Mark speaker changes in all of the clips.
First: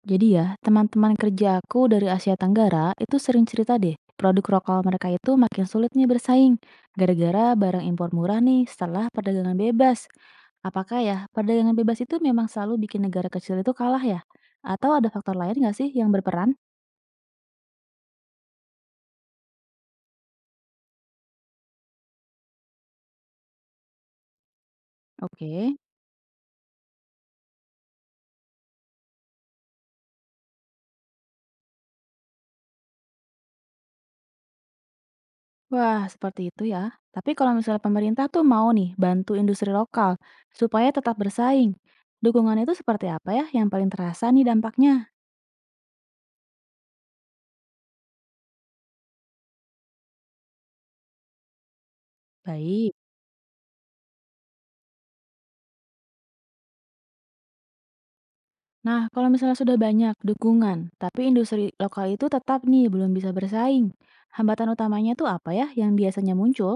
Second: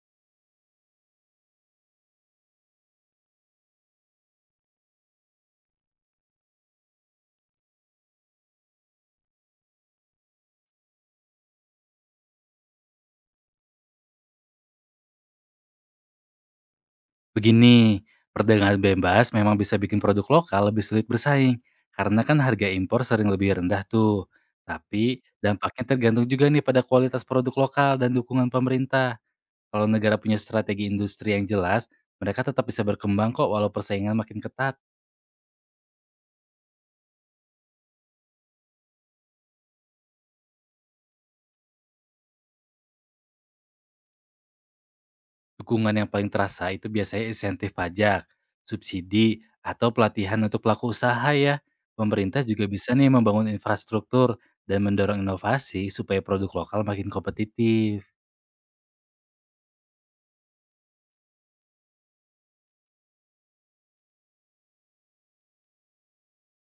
Speaker 1: Jadi ya, teman-teman kerja aku dari Asia Tenggara itu sering cerita deh, produk lokal mereka itu makin sulit nih bersaing, gara-gara barang impor murah nih setelah perdagangan bebas. Apakah ya, perdagangan bebas itu memang selalu bikin negara kecil itu kalah ya? Atau ada faktor lain nggak sih yang berperan?
Speaker 2: Begini, perdagangan bebas memang bisa bikin produk lokal lebih sulit bersaing karena kan harga impor sering lebih rendah tuh. Tapi
Speaker 1: Oke,
Speaker 2: dampaknya tergantung juga nih pada kualitas produk lokal dan dukungan pemerintah. Kalau negara punya strategi industri yang jelas, mereka tetap bisa berkembang kok walau persaingan makin ketat.
Speaker 1: wah seperti itu ya. Tapi kalau misalnya pemerintah tuh mau nih bantu industri lokal supaya tetap bersaing, dukungan itu seperti apa ya yang paling terasa nih dampaknya?
Speaker 2: Dukungan yang paling terasa itu biasanya insentif pajak, subsidi, atau pelatihan untuk pelaku usaha ya. Pemerintah juga
Speaker 1: Baik.
Speaker 2: bisa nih membangun infrastruktur dan mendorong inovasi supaya produk lokal makin kompetitif.
Speaker 1: Nah, kalau misalnya sudah banyak dukungan, tapi industri lokal itu tetap nih belum bisa bersaing. Hambatan utamanya tuh apa ya yang biasanya muncul?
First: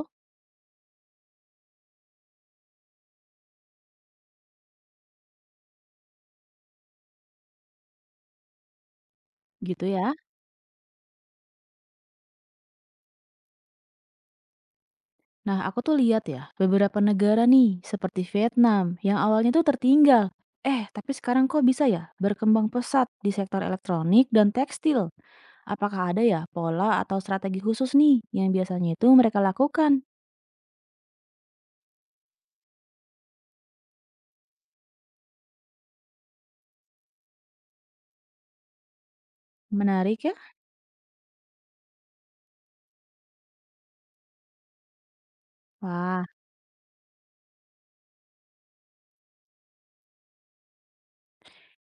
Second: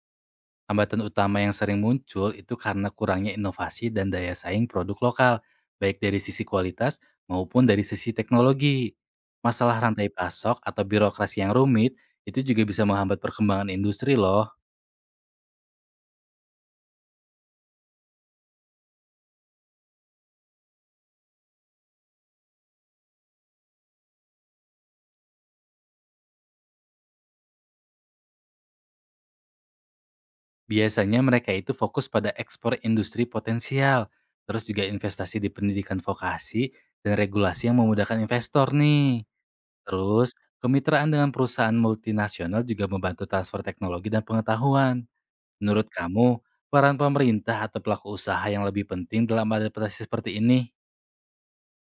Speaker 2: Hambatan utama yang sering muncul itu karena kurangnya inovasi dan daya saing produk lokal, baik dari sisi kualitas maupun dari sisi teknologi. Masalah
Speaker 1: Gitu
Speaker 2: rantai
Speaker 1: ya.
Speaker 2: pasok atau birokrasi yang rumit itu juga bisa menghambat perkembangan industri loh.
Speaker 1: Nah, aku tuh lihat ya, beberapa negara nih, seperti Vietnam, yang awalnya tuh tertinggal. Eh, tapi sekarang kok bisa ya berkembang pesat di sektor elektronik dan tekstil? Apakah ada ya pola atau strategi khusus nih yang biasanya itu mereka lakukan?
Speaker 2: Biasanya mereka itu fokus pada ekspor industri potensial, terus juga investasi di pendidikan vokasi dan regulasi yang memudahkan investor nih.
Speaker 1: Menarik ya?
Speaker 2: Terus, kemitraan dengan perusahaan multinasional juga membantu transfer teknologi dan pengetahuan. Menurut
Speaker 1: Wah.
Speaker 2: kamu, peran pemerintah atau pelaku usaha yang lebih penting dalam adaptasi seperti ini?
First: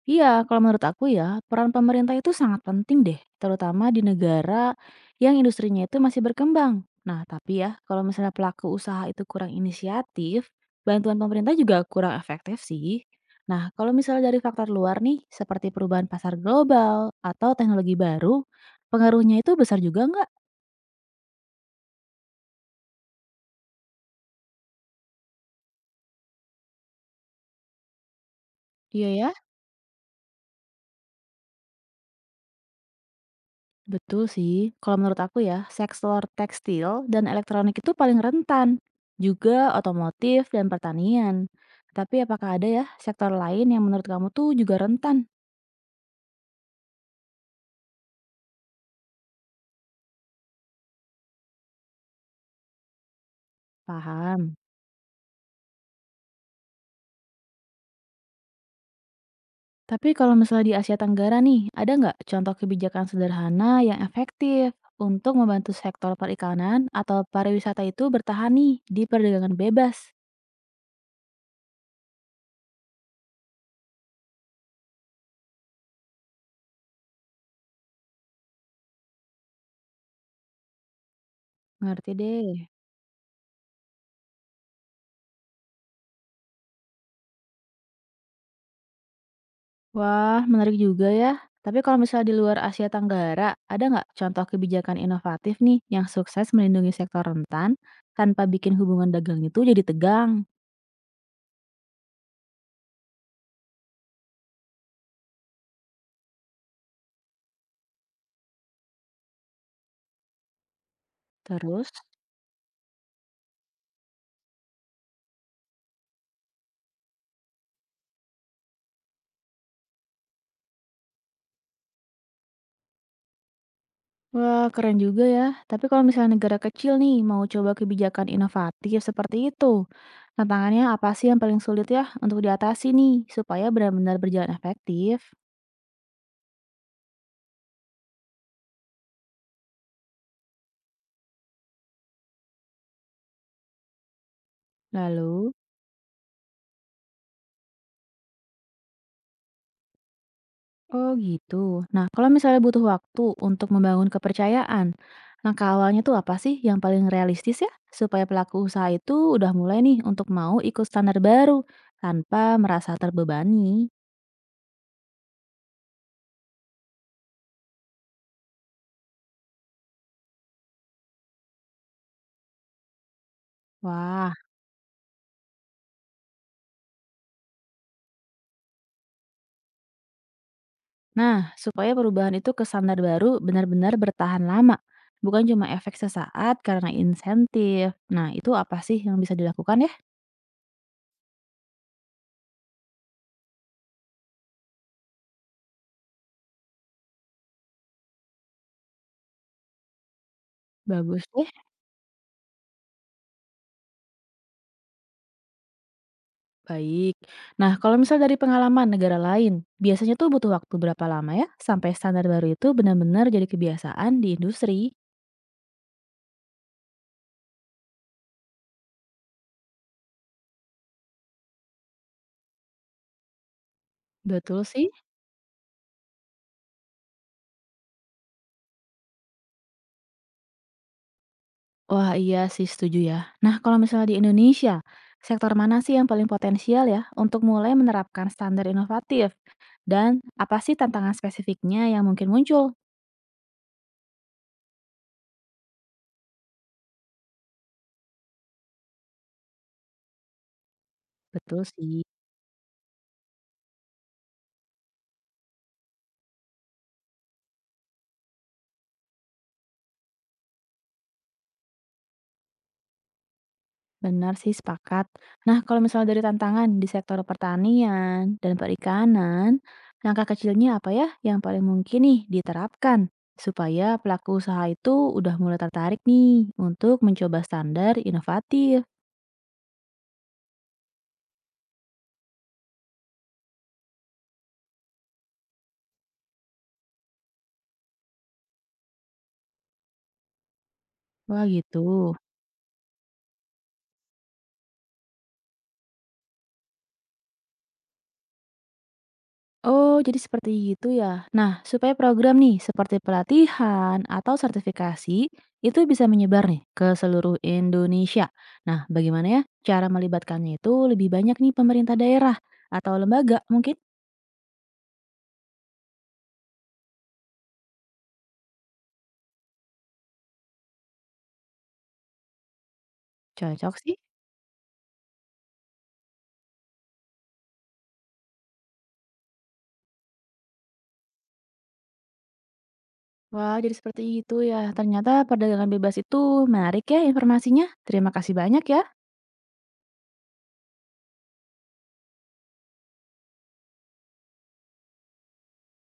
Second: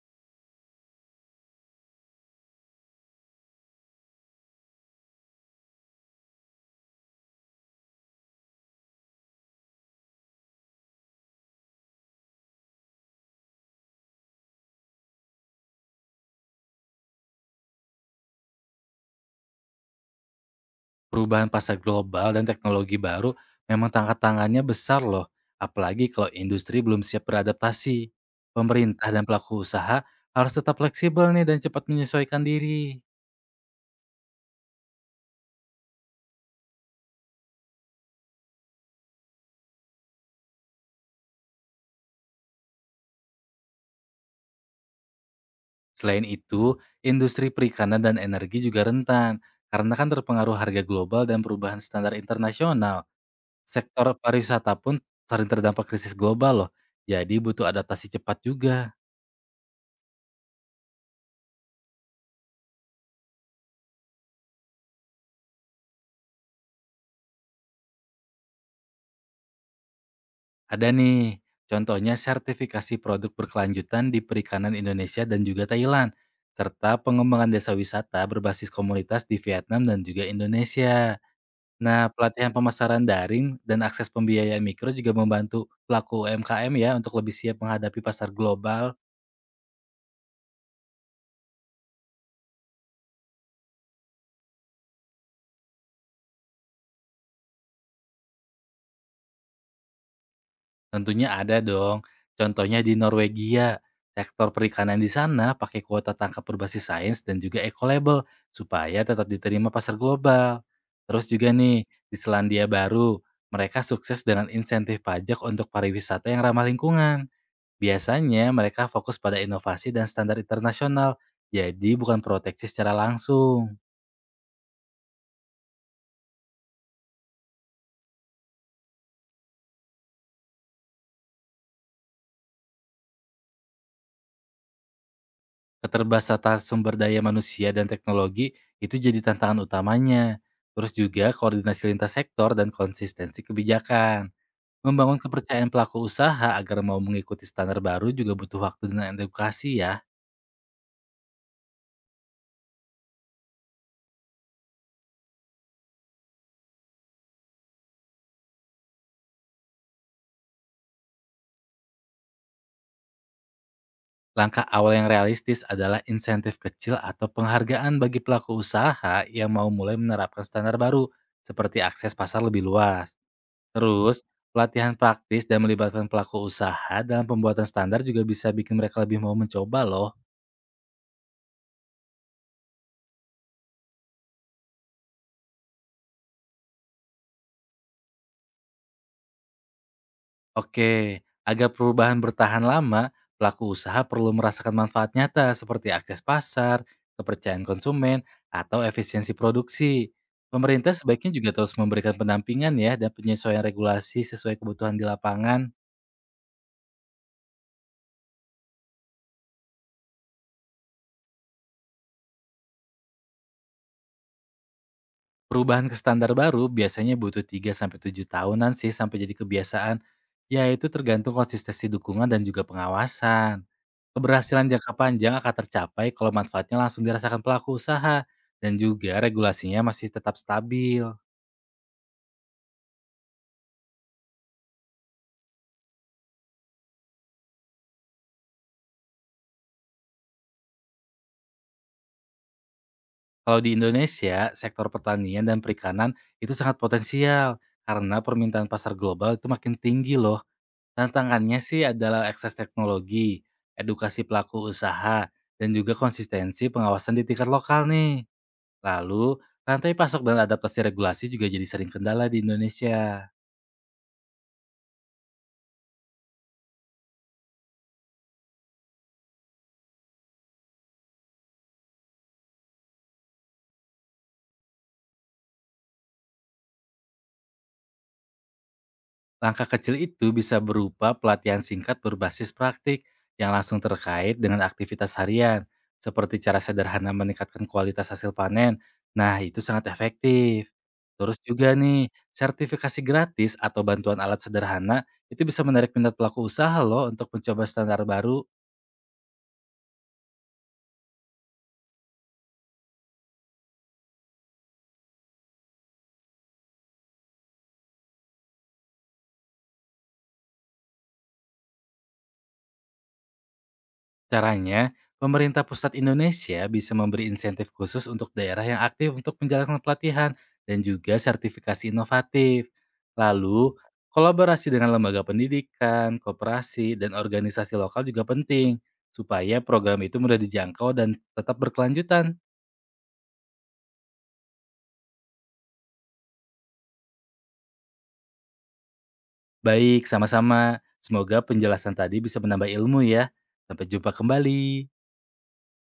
Speaker 1: Iya, kalau menurut aku ya, peran pemerintah itu sangat penting deh, terutama di negara yang industrinya itu masih berkembang. Nah, tapi ya, kalau misalnya pelaku usaha itu kurang inisiatif, bantuan pemerintah juga kurang efektif sih. Nah, kalau misalnya dari faktor luar nih, seperti perubahan pasar global atau teknologi baru, pengaruhnya itu besar juga nggak?
Speaker 2: Perubahan pasar global dan teknologi baru memang tangkat tangannya besar loh, apalagi kalau industri belum siap beradaptasi.
Speaker 1: Iya
Speaker 2: Pemerintah dan
Speaker 1: ya.
Speaker 2: pelaku usaha harus tetap fleksibel nih dan cepat menyesuaikan diri.
Speaker 1: Betul sih, kalau menurut aku ya, sektor tekstil dan elektronik itu paling rentan, juga otomotif dan pertanian. Tapi apakah ada ya sektor lain yang menurut kamu tuh juga rentan?
Speaker 2: Selain itu, industri perikanan dan energi juga rentan, karena kan terpengaruh harga global dan perubahan standar internasional. Sektor
Speaker 1: Paham.
Speaker 2: pariwisata pun sering terdampak krisis global loh, jadi butuh adaptasi cepat juga.
Speaker 1: Tapi kalau misalnya di Asia Tenggara nih, ada nggak contoh kebijakan sederhana yang efektif untuk membantu sektor perikanan atau pariwisata itu bertahan nih di perdagangan bebas?
Speaker 2: Ada nih, contohnya sertifikasi produk berkelanjutan di perikanan Indonesia dan juga Thailand, serta pengembangan desa wisata berbasis komunitas di Vietnam dan juga Indonesia. Nah,
Speaker 1: Ngerti deh.
Speaker 2: pelatihan pemasaran daring dan akses pembiayaan mikro juga membantu pelaku UMKM ya untuk lebih siap menghadapi pasar global.
Speaker 1: Wah, menarik juga ya. Tapi kalau misalnya di luar Asia Tenggara, ada nggak contoh kebijakan inovatif nih yang sukses melindungi sektor rentan tanpa bikin hubungan dagang itu jadi tegang?
Speaker 2: Tentunya ada dong. Contohnya di Norwegia, sektor perikanan di sana pakai kuota tangkap berbasis sains dan juga eco-label supaya tetap diterima pasar global. Terus juga nih,
Speaker 1: Terus,
Speaker 2: di Selandia Baru, mereka sukses dengan insentif pajak untuk pariwisata yang ramah lingkungan. Biasanya mereka fokus pada inovasi dan standar internasional, jadi bukan proteksi secara langsung.
Speaker 1: wah keren juga ya. Tapi kalau misalnya negara kecil nih mau coba kebijakan inovatif seperti itu, tantangannya apa sih yang paling sulit ya untuk diatasi nih supaya benar-benar berjalan efektif?
Speaker 2: Keterbatasan sumber daya manusia dan teknologi itu jadi tantangan utamanya. Terus juga koordinasi lintas sektor dan konsistensi kebijakan. Membangun
Speaker 1: Lalu?
Speaker 2: kepercayaan pelaku usaha agar mau mengikuti standar baru juga butuh waktu dan edukasi ya.
Speaker 1: Oh gitu. Nah, kalau misalnya butuh waktu untuk membangun kepercayaan, langkah awalnya tuh apa sih yang paling realistis ya? Supaya pelaku usaha itu udah mulai nih untuk mau ikut standar baru tanpa merasa terbebani.
Speaker 2: Langkah awal yang realistis adalah insentif kecil atau penghargaan bagi pelaku usaha yang mau mulai menerapkan standar baru, seperti akses pasar lebih luas. Terus,
Speaker 1: Wah,
Speaker 2: pelatihan praktis dan melibatkan pelaku usaha dalam pembuatan standar juga bisa bikin mereka lebih mau mencoba loh.
Speaker 1: nah supaya perubahan itu ke standar baru benar-benar bertahan lama. Bukan cuma efek sesaat karena insentif. Nah, itu apa sih yang bisa dilakukan ya?
Speaker 2: Oke, agar perubahan bertahan lama, pelaku usaha perlu merasakan manfaat nyata seperti akses pasar, kepercayaan konsumen, atau efisiensi produksi. Pemerintah
Speaker 1: Bagus
Speaker 2: sebaiknya
Speaker 1: deh.
Speaker 2: juga terus memberikan pendampingan ya dan penyesuaian regulasi sesuai kebutuhan di lapangan.
Speaker 1: Baik. Nah, kalau misal dari pengalaman negara lain, biasanya tuh butuh waktu berapa lama ya sampai standar baru itu benar-benar jadi kebiasaan di industri?
Speaker 2: Perubahan ke standar baru biasanya butuh 3 sampai 7 tahunan sih sampai jadi kebiasaan, yaitu tergantung konsistensi dukungan dan juga pengawasan.
Speaker 1: Betul
Speaker 2: Keberhasilan
Speaker 1: sih.
Speaker 2: jangka panjang akan tercapai kalau manfaatnya langsung dirasakan pelaku usaha dan juga regulasinya masih tetap stabil.
Speaker 1: Wah, iya sih setuju ya. Nah, kalau misalnya di Indonesia, sektor mana sih yang paling potensial ya untuk mulai menerapkan standar inovatif? Dan apa sih tantangan spesifiknya yang mungkin muncul?
Speaker 2: Kalau di Indonesia, sektor pertanian dan perikanan itu sangat potensial karena permintaan pasar global itu makin tinggi loh. Tantangannya
Speaker 1: Betul
Speaker 2: sih
Speaker 1: sih.
Speaker 2: adalah akses teknologi, edukasi pelaku usaha, dan juga konsistensi pengawasan di tingkat lokal nih. Lalu, rantai pasok dan adaptasi regulasi juga jadi sering kendala di Indonesia.
Speaker 1: Benar sih, sepakat. Nah, kalau misalnya dari tantangan di sektor pertanian dan perikanan, langkah kecilnya apa ya yang paling mungkin nih diterapkan supaya pelaku usaha itu udah mulai tertarik nih untuk mencoba standar inovatif?
Speaker 2: Langkah kecil itu bisa berupa pelatihan singkat berbasis praktik yang langsung terkait dengan aktivitas harian, seperti cara sederhana meningkatkan kualitas hasil panen. Nah, itu sangat efektif. Terus
Speaker 1: Wah,
Speaker 2: juga
Speaker 1: gitu.
Speaker 2: nih, sertifikasi gratis atau bantuan alat sederhana itu bisa menarik minat pelaku usaha loh untuk mencoba standar baru.
Speaker 1: Oh, jadi seperti itu ya. Nah, supaya program nih seperti pelatihan atau sertifikasi itu bisa menyebar nih ke seluruh Indonesia. Nah, bagaimana ya cara melibatkannya itu lebih banyak nih pemerintah daerah atau lembaga mungkin?
Speaker 2: Caranya, pemerintah pusat Indonesia bisa memberi insentif khusus untuk daerah yang aktif untuk menjalankan pelatihan dan juga sertifikasi inovatif.
Speaker 1: Cocok
Speaker 2: Lalu,
Speaker 1: sih.
Speaker 2: kolaborasi dengan lembaga pendidikan, koperasi, dan organisasi lokal juga penting supaya program itu mudah dijangkau dan tetap berkelanjutan.
Speaker 1: Wah, jadi seperti itu ya. Ternyata perdagangan bebas itu menarik ya informasinya. Terima kasih banyak ya.
Speaker 2: Baik, sama-sama. Semoga penjelasan tadi bisa menambah ilmu ya. Sampai jumpa kembali.